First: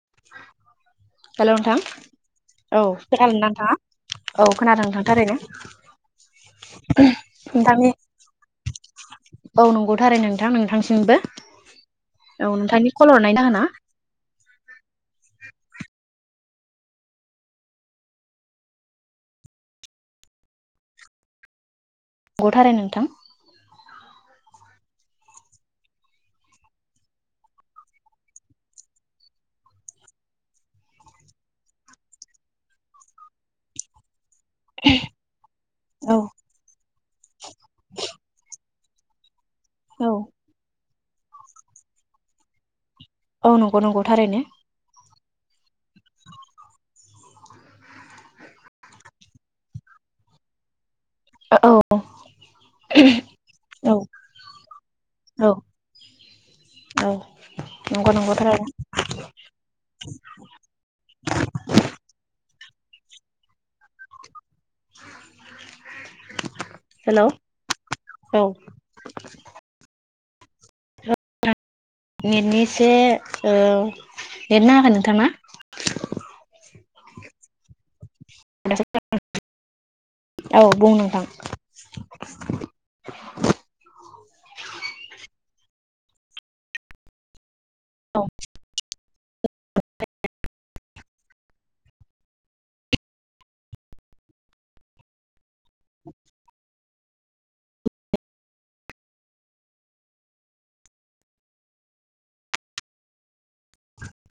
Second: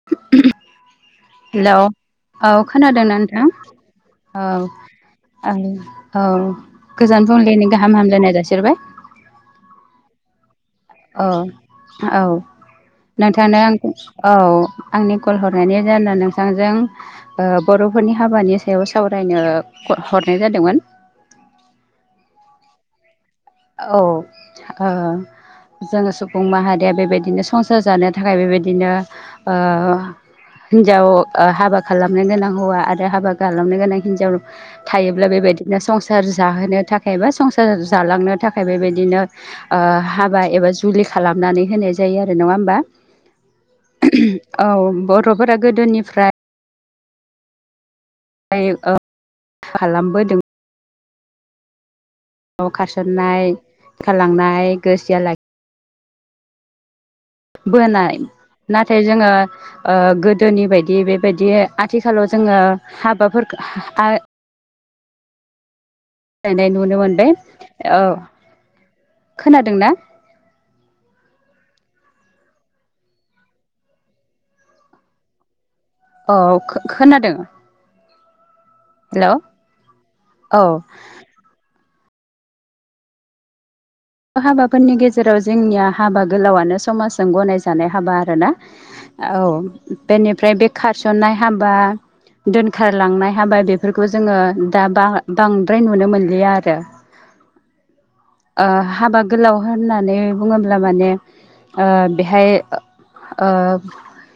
[inaudible] हेल' नोंथां औ औ खोनादोंना नोंथां? नोंथाङा औ खोनादों नोंथां थारैनो आं औ गोजोन फुंबिलिनि नोंथांनि गाहाम हामगलायनाय जासिहरबाय औ नंगौ थारैनो नोंथां नोंथांनि सिमबो औ औ नोंथांनि कल हरनायनि नोंथांनो जाहोना आं औ आंनि कल हरनायनि जाहोनानो नोथांजों ओ बर'फोरनि हाबानि सायाव सावरायनो हरनाय जादोंमोन। नोंगौ थारै नोंथां औ ओ जोङो सुबुं माहारिया बेबायदिनो संसार जानो थाखाय बेबायदिनो ओ हिनजाव ओ हाबा खालामनो गोनां हौवा आरो हाबा खालामनो गोनां हिनजाव थायोब्ला बेबायदिनो औ संसार जाहोनो थाखाय बा संसार जालांनो थाखाय बेबायदिनो ओ हाबा एबा जुलि खालामनानै होनाय जायो आरो नङा होमबा औ नंगौ नंगौ थारैनो औ बर'फोरा गोदोनिफ्राय ओ खालामबोदों ओ औ न'आव खारसननाय औ खारलांनाय गोरजिया लाखि औ औ नंगौ बोनाय नंगौ थारैनो नाथाय जोङो ओ गोदोनि बायदि बेबायदि आथिखालाव जोङो हाबाफोरखो हा [inaudible] सोलायनाय नुनो हेलौ मोनदों औ खोनादों ना [unintelligible] नेटननि एसे ओ नेट नाङाखै नोंथांना। औ खो-खोनादों [inaudible] औ बुं नोंथां हाबाफोरनि गेजेराव जोंनिया हाबा गोलावआनो समाजजों गनायजानाय हाबा औ आरोना औ बेनिफ्राय बे खारसननाय हाबा दोनखारलांनाय हाबाय बेफोरखौ जोङो दा बा-बांद्राय नुनो मोनलिया आरो ओ हाबा गोलाव होननानै बुङोब्ला माने ओ बेहाय ओ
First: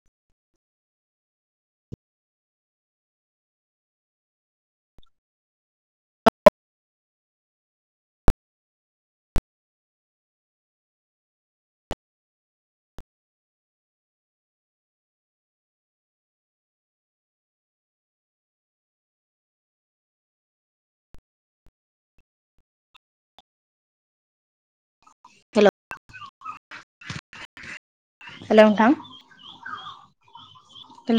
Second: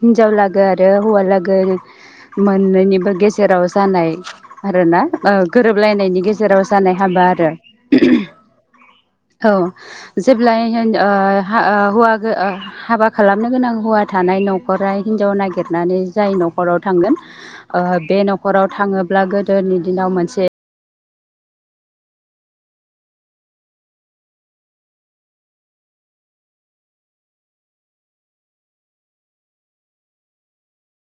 हिनजावलागो आरो हौवा लागो मोननैनिबो गेजेराव जानाय आरो ना ओ गोरोबलायनायनि गेजेराव जानाय हाबा आरो औ जेब्लाय हि ओ हा ओ हौवा ओ हाबा खालामनो गोनां हौवा थानाय न'खरा हिनजाव नागिरनानै जाय न'खराव थांगोन। ओ बे न'खराव थाङोब्ला गोदोनि दिनाव मोनसे हेल' हेल' नोंथां हेल'